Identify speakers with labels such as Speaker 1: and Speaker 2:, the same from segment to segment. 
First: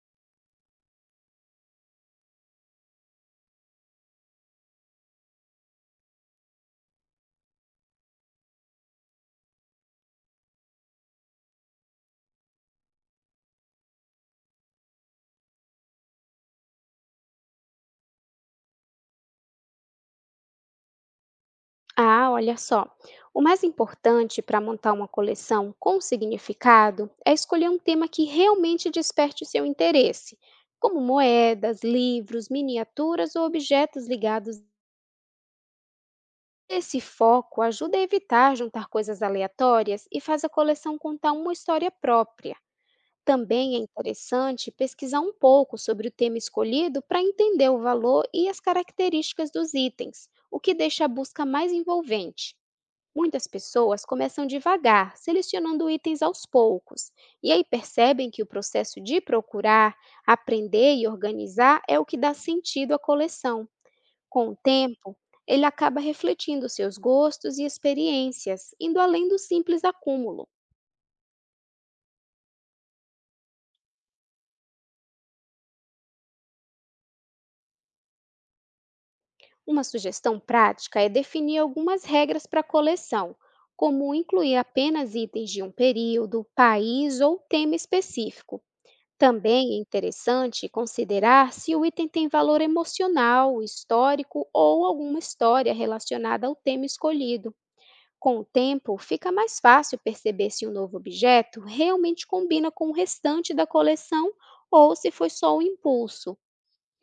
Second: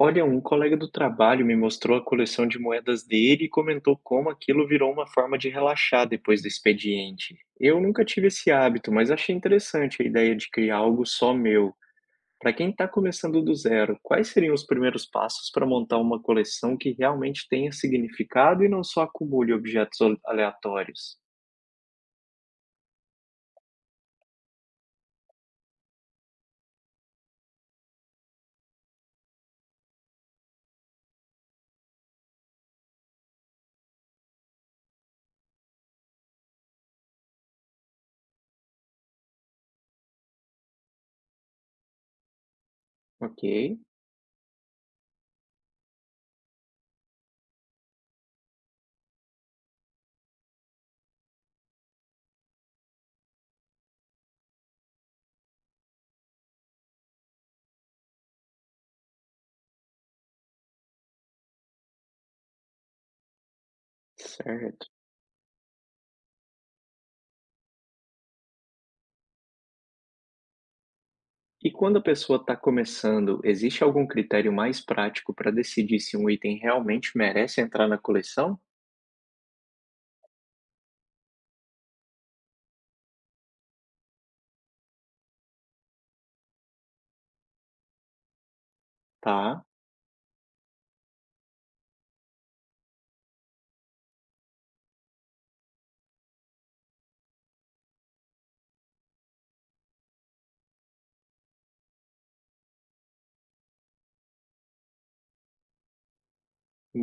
Speaker 1: Olha, um colega do trabalho me mostrou a coleção de moedas dele e comentou como aquilo virou uma forma de relaxar depois do expediente. Eu nunca tive esse hábito, mas achei interessante a ideia de criar algo só meu. Para quem está começando do zero, quais seriam os primeiros passos para montar uma coleção que realmente tenha significado e não só acumule objetos aleatórios?
Speaker 2: Ah, olha só. O mais importante para montar uma coleção com significado é escolher um tema que realmente desperte seu interesse, como moedas, livros, miniaturas ou objetos ligados. Esse foco ajuda a evitar juntar coisas aleatórias e faz a coleção contar uma história própria. Também
Speaker 1: Ok,
Speaker 2: é interessante pesquisar um pouco sobre o tema escolhido para entender o valor e as características dos itens, o que deixa a busca mais envolvente. Muitas pessoas começam devagar, selecionando itens aos poucos, e aí percebem que o processo de procurar, aprender e organizar é o que dá sentido à coleção. Com o
Speaker 1: certo.
Speaker 2: tempo, ele acaba refletindo seus gostos e experiências, indo além do simples acúmulo.
Speaker 1: E quando a pessoa está começando, existe algum critério mais prático para decidir se um item realmente merece entrar na coleção?
Speaker 2: Uma sugestão prática é definir algumas regras para a coleção, como incluir apenas itens de um período, país ou tema específico.
Speaker 1: Tá,
Speaker 2: Também é interessante considerar se o item tem valor emocional, histórico ou alguma história relacionada ao tema escolhido. Com o tempo, fica mais fácil perceber se um novo objeto realmente combina com o restante da coleção ou se foi só um impulso.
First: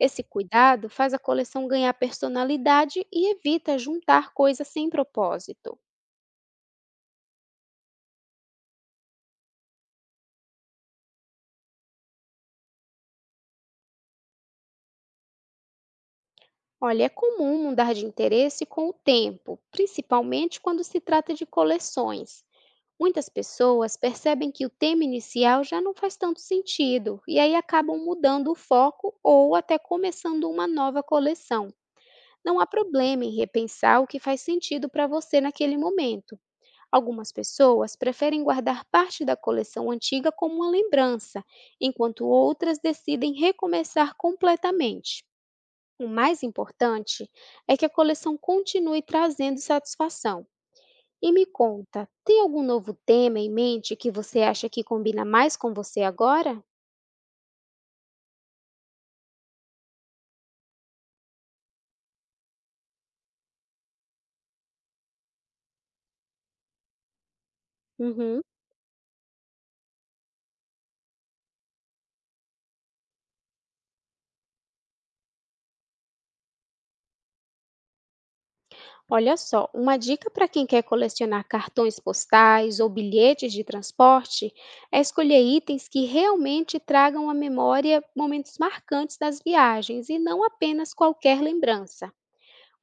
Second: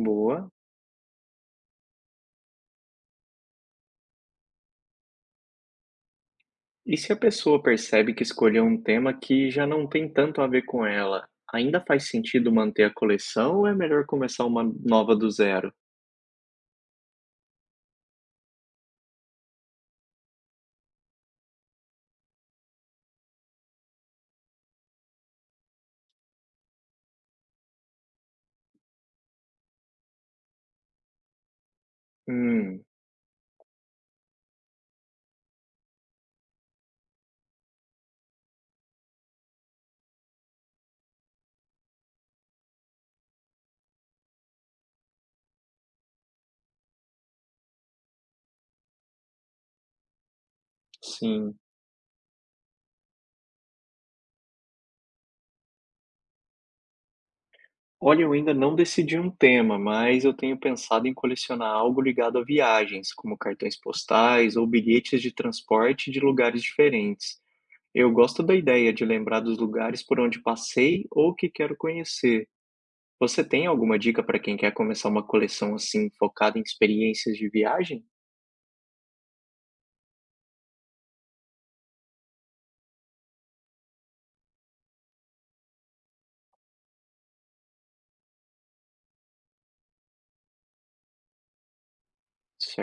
Speaker 2: Esse cuidado faz a coleção ganhar personalidade e evita juntar coisas sem propósito.
Speaker 1: E se a pessoa percebe que escolheu um tema que já não tem tanto a ver com ela, ainda faz sentido manter a coleção ou é melhor começar uma nova do zero?
Speaker 2: Olha, é comum mudar de interesse com o tempo, principalmente quando se trata de coleções. Muitas pessoas percebem que o tema inicial já não faz tanto sentido e aí acabam mudando o foco ou até começando uma nova coleção. Não há
Speaker 1: Hum,
Speaker 2: problema em repensar o que faz sentido para você naquele momento. Algumas pessoas preferem guardar parte da coleção antiga como uma lembrança, enquanto outras decidem recomeçar completamente. O mais importante é que a coleção continue trazendo satisfação e me
Speaker 1: sim.
Speaker 2: conta, tem algum novo tema em mente que você acha que combina mais com você agora?
Speaker 1: Olha, eu ainda não decidi um tema, mas eu tenho pensado em colecionar algo ligado a viagens, como cartões postais ou bilhetes de transporte de lugares diferentes. Eu
Speaker 2: Uhum.
Speaker 1: gosto da ideia de lembrar dos lugares por onde passei ou que quero conhecer. Você tem alguma dica para quem quer começar uma coleção, assim, focada em experiências de viagem?
Speaker 2: Olha só, uma dica para quem quer colecionar cartões postais ou bilhetes de transporte é escolher itens que realmente tragam à memória momentos marcantes das viagens e não apenas qualquer lembrança.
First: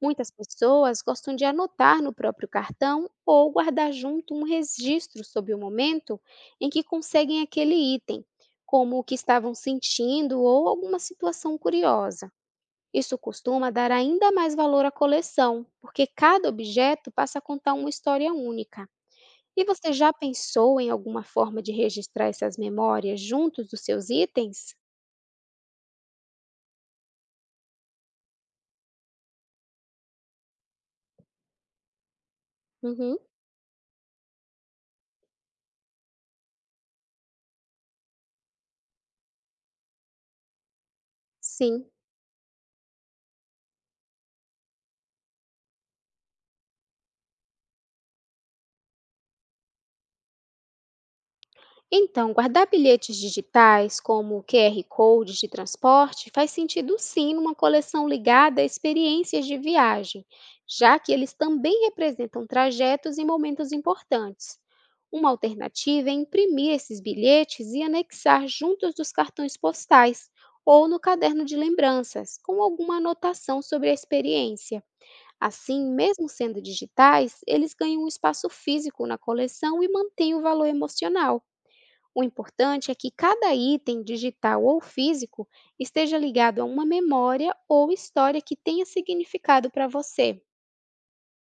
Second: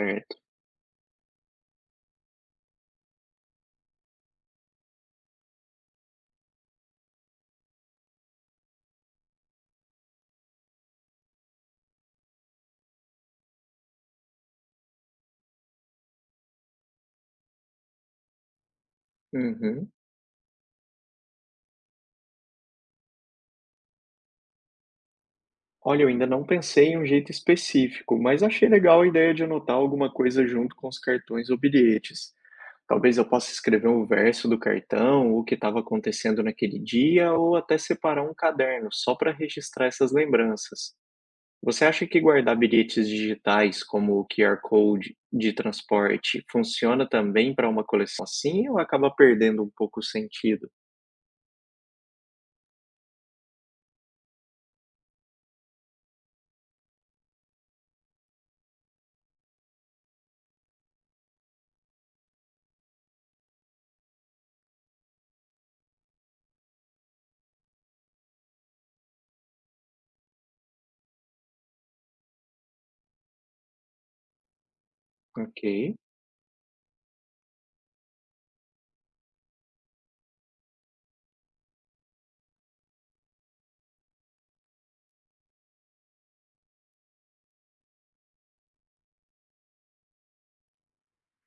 Speaker 2: Muitas pessoas gostam de anotar no próprio cartão ou guardar junto um registro sobre o momento em que conseguem aquele item, como o que estavam sentindo ou alguma situação curiosa. Isso costuma dar ainda mais valor à coleção, porque cada objeto passa a contar uma história única. E
Speaker 1: Uhum.
Speaker 2: você já pensou em alguma forma de registrar essas memórias juntos dos seus itens?
Speaker 1: Olha, eu ainda não pensei em um jeito específico, mas achei legal a ideia de anotar alguma coisa junto com os cartões ou bilhetes.
Speaker 2: Uhum,
Speaker 1: Talvez eu possa escrever um verso do cartão, o que estava acontecendo naquele dia, ou até separar um caderno só para registrar essas lembranças.
Speaker 2: sim.
Speaker 1: Você acha que guardar bilhetes digitais, como o QR Code de transporte, funciona também para uma coleção assim ou acaba perdendo um pouco o sentido?
Speaker 2: Então, guardar bilhetes digitais, como QR codes de transporte, faz sentido sim numa coleção ligada a experiências de viagem, já que eles também representam trajetos e momentos importantes. Uma alternativa é imprimir esses bilhetes e anexar juntos dos cartões postais ou no caderno de lembranças, com alguma anotação sobre a experiência. Assim,
Speaker 1: Ok.
Speaker 2: mesmo sendo digitais, eles ganham um espaço físico na coleção e mantêm o valor emocional. O importante é que cada item, digital ou físico, esteja ligado a uma memória ou história que tenha significado para você.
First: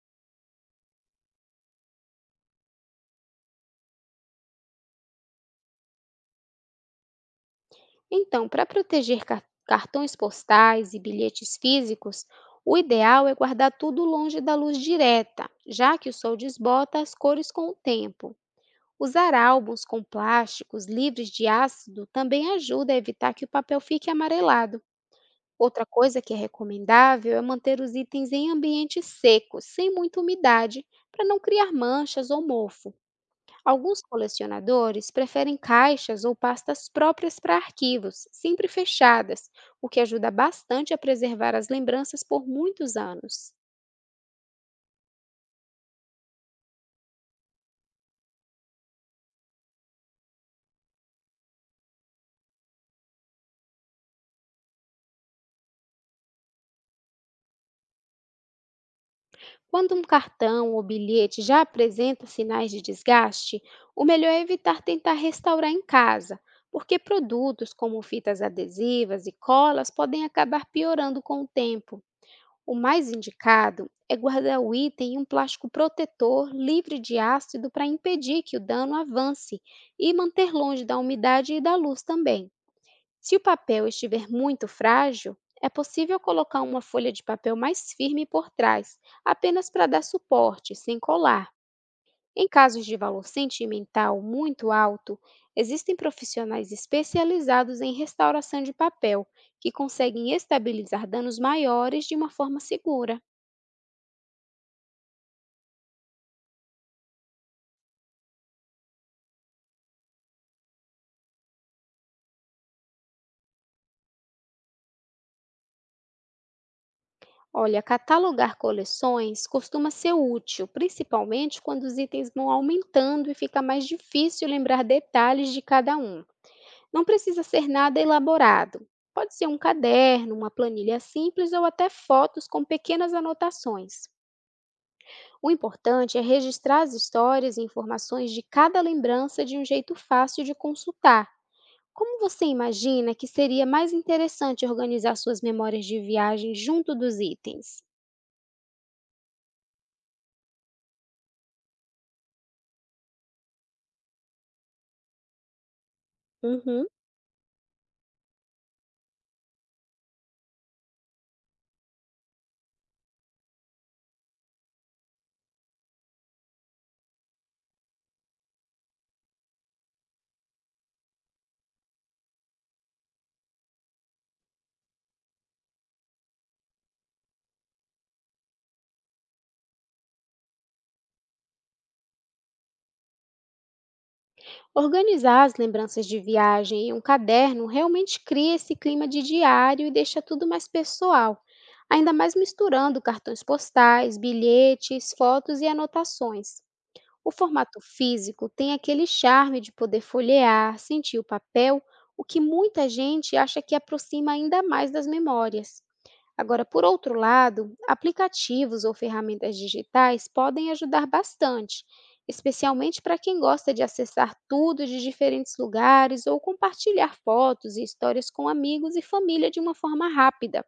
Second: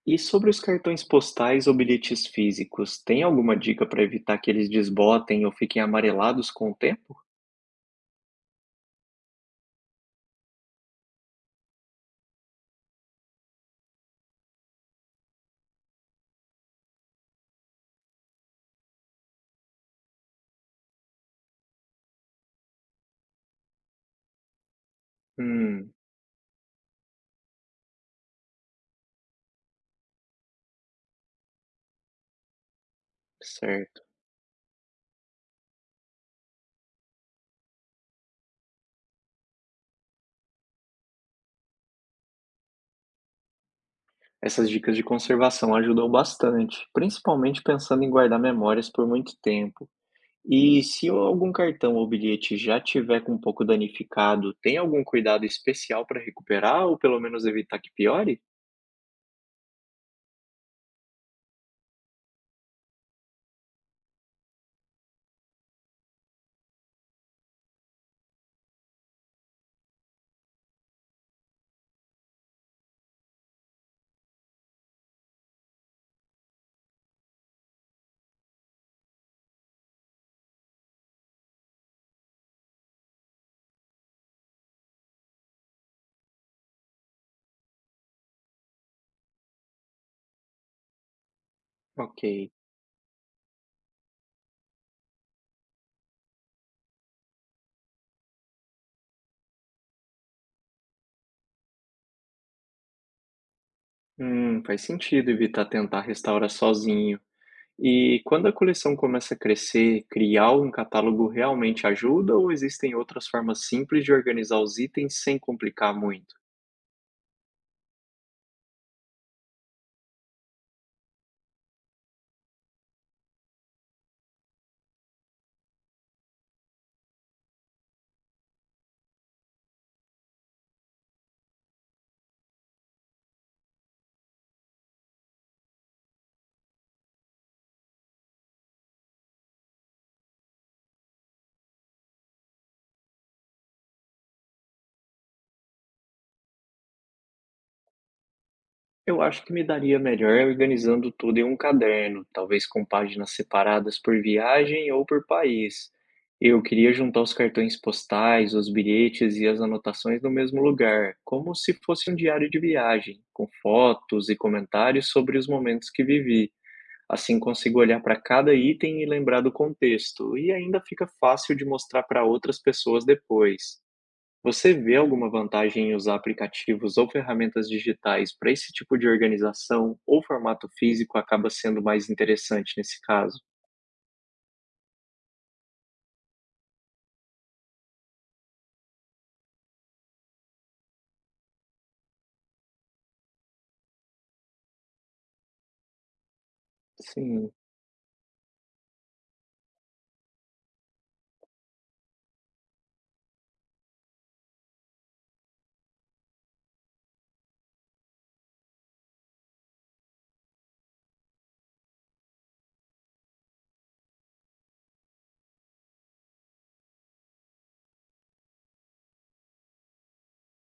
Speaker 1: E sobre os cartões postais ou bilhetes físicos, tem alguma dica para evitar que eles desbotem ou fiquem amarelados com o tempo?
Speaker 2: Então, para proteger cartões postais e bilhetes físicos, o ideal é guardar tudo longe da luz direta, já que o sol desbota as cores com o tempo. Usar álbuns com plásticos livres de ácido também ajuda a evitar que o papel fique amarelado. Outra
Speaker 1: Hum,
Speaker 2: coisa que é recomendável é manter os itens em ambientes secos, sem muita umidade, para não criar manchas ou mofo. Alguns
Speaker 1: certo.
Speaker 2: colecionadores preferem caixas ou pastas próprias para arquivos, sempre fechadas, o que ajuda bastante a preservar as lembranças por muitos anos.
Speaker 1: Essas dicas de conservação ajudam bastante, principalmente pensando em guardar memórias por muito tempo. E se algum cartão ou bilhete já tiver com um pouco danificado, tem algum cuidado especial para recuperar ou pelo menos evitar que piore?
Speaker 2: Quando um cartão ou bilhete já apresenta sinais de desgaste, o melhor é evitar tentar restaurar em casa, porque produtos como fitas adesivas e colas podem acabar piorando com o tempo. O mais indicado é guardar o item em um plástico protetor livre de ácido para impedir que o dano avance e manter longe da umidade e da luz também. Se o papel estiver muito frágil, é possível colocar uma folha de papel mais firme por trás, apenas para dar suporte, sem colar. Em
Speaker 1: Ok.
Speaker 2: casos de valor sentimental muito alto, existem profissionais especializados em restauração de papel, que conseguem estabilizar danos maiores de uma forma segura.
Speaker 1: Faz sentido evitar tentar restaurar sozinho. E quando a coleção começa a crescer, criar um catálogo realmente ajuda ou existem outras formas simples de organizar os itens sem complicar muito?
Speaker 2: Olha, catalogar coleções costuma ser útil, principalmente quando os itens vão aumentando e fica mais difícil lembrar detalhes de cada um. Não precisa ser nada elaborado. Pode ser um caderno, uma planilha simples ou até fotos com pequenas anotações. O importante é registrar as histórias e informações de cada lembrança de um jeito fácil de consultar. Como você imagina que seria mais interessante organizar suas memórias de viagem junto dos itens?
Speaker 1: Eu acho que me daria melhor organizando tudo em um caderno, talvez com páginas separadas por viagem ou por país. Eu
Speaker 2: Uhum.
Speaker 1: queria juntar os cartões postais, os bilhetes e as anotações no mesmo lugar, como se fosse um diário de viagem, com fotos e comentários sobre os momentos que vivi. Assim consigo olhar para cada item e lembrar do contexto, e ainda fica fácil de mostrar para outras pessoas depois. Você vê alguma vantagem em usar aplicativos ou ferramentas digitais para esse tipo de organização ou formato físico acaba sendo mais interessante nesse caso?
Speaker 2: Organizar as lembranças de viagem em um caderno realmente cria esse clima de diário e deixa tudo mais pessoal, ainda mais misturando cartões postais, bilhetes, fotos e anotações. O
Speaker 1: Sim,
Speaker 2: formato físico tem aquele charme de poder folhear, sentir o papel, o que muita gente acha que aproxima ainda mais das memórias. Agora, por outro lado, aplicativos ou ferramentas digitais podem ajudar bastante, especialmente para quem gosta de acessar tudo de diferentes lugares ou compartilhar fotos e histórias com amigos e família de uma forma rápida.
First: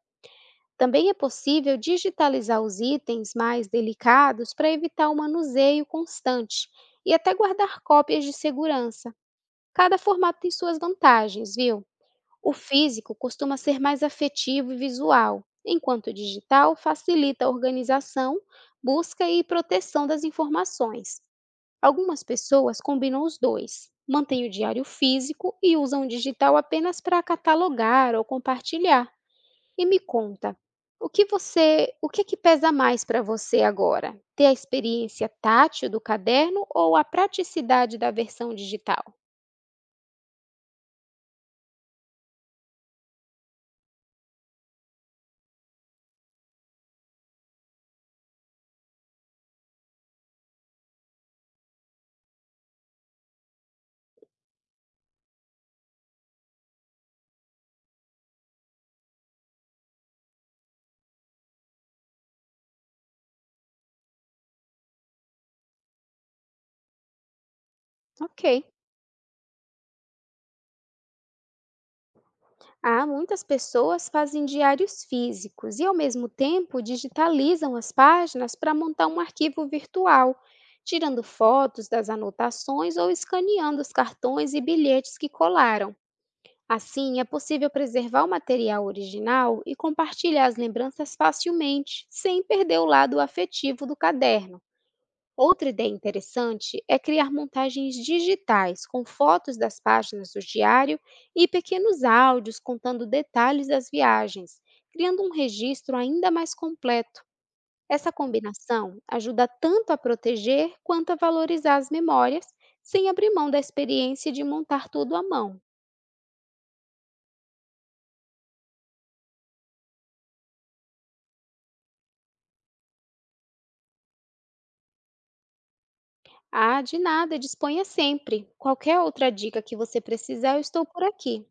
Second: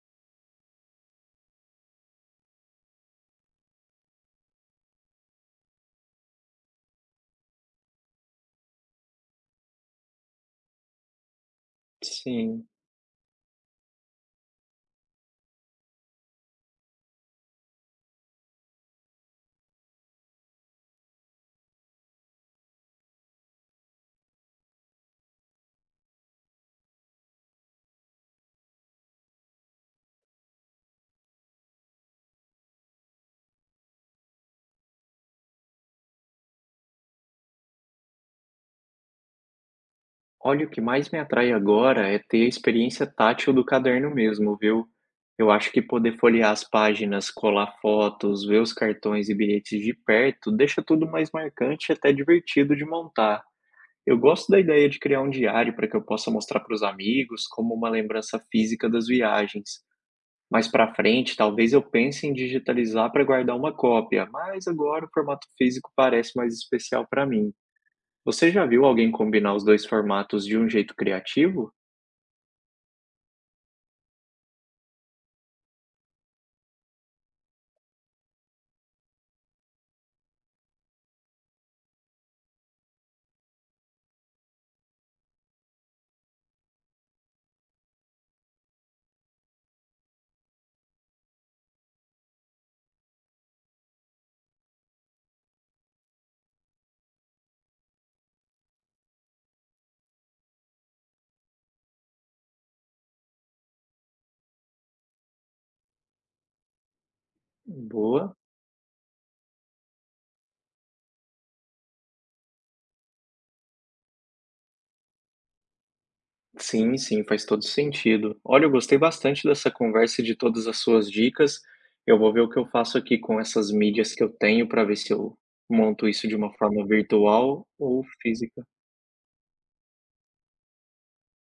Speaker 2: Também é possível digitalizar os itens mais delicados para evitar o manuseio constante e até guardar cópias de segurança. Cada formato tem suas vantagens, viu? O
Speaker 1: sim.
Speaker 2: físico costuma ser mais afetivo e visual, enquanto o digital facilita a organização, busca e proteção das informações. Algumas pessoas combinam os dois, mantêm o diário físico e usam o digital apenas para catalogar ou compartilhar. E me conta, o que é que pesa mais para você agora? Ter a experiência tátil do caderno ou a praticidade da versão digital?
Speaker 1: Olha, o que mais me atrai agora é ter a experiência tátil do caderno mesmo, viu? Eu acho que poder folhear as páginas, colar fotos, ver os cartões e bilhetes de perto deixa tudo mais marcante e até divertido de montar. Eu gosto da ideia de criar um diário para que eu possa mostrar para os amigos como uma lembrança física das viagens. Mais para frente, talvez eu pense em digitalizar para guardar uma cópia, mas agora o formato físico parece mais especial para mim.
Speaker 2: Ok.
Speaker 1: Você já viu alguém combinar os dois formatos de um jeito criativo?
Speaker 2: Ah, muitas pessoas fazem diários físicos e, ao mesmo tempo, digitalizam as páginas para montar um arquivo virtual, tirando fotos das anotações ou escaneando os cartões e bilhetes que colaram. Assim, é possível preservar o material original e compartilhar as lembranças facilmente, sem perder o lado afetivo do caderno. Outra ideia interessante é criar montagens digitais com fotos das páginas do diário e pequenos áudios contando detalhes das viagens, criando um registro ainda mais completo. Essa
Speaker 1: Boa.
Speaker 2: combinação ajuda tanto a proteger quanto a valorizar as memórias, sem abrir mão da experiência de montar tudo à mão.
Speaker 1: Sim, sim, faz todo sentido. Olha, eu gostei bastante dessa conversa e de todas as suas dicas. Eu vou ver o que eu faço aqui com essas mídias que eu tenho para ver se eu monto isso de uma
Speaker 2: Ah,
Speaker 1: forma
Speaker 2: de nada,
Speaker 1: virtual
Speaker 2: disponha
Speaker 1: ou
Speaker 2: sempre.
Speaker 1: física.
Speaker 2: Qualquer outra dica que você precisar, eu estou por aqui.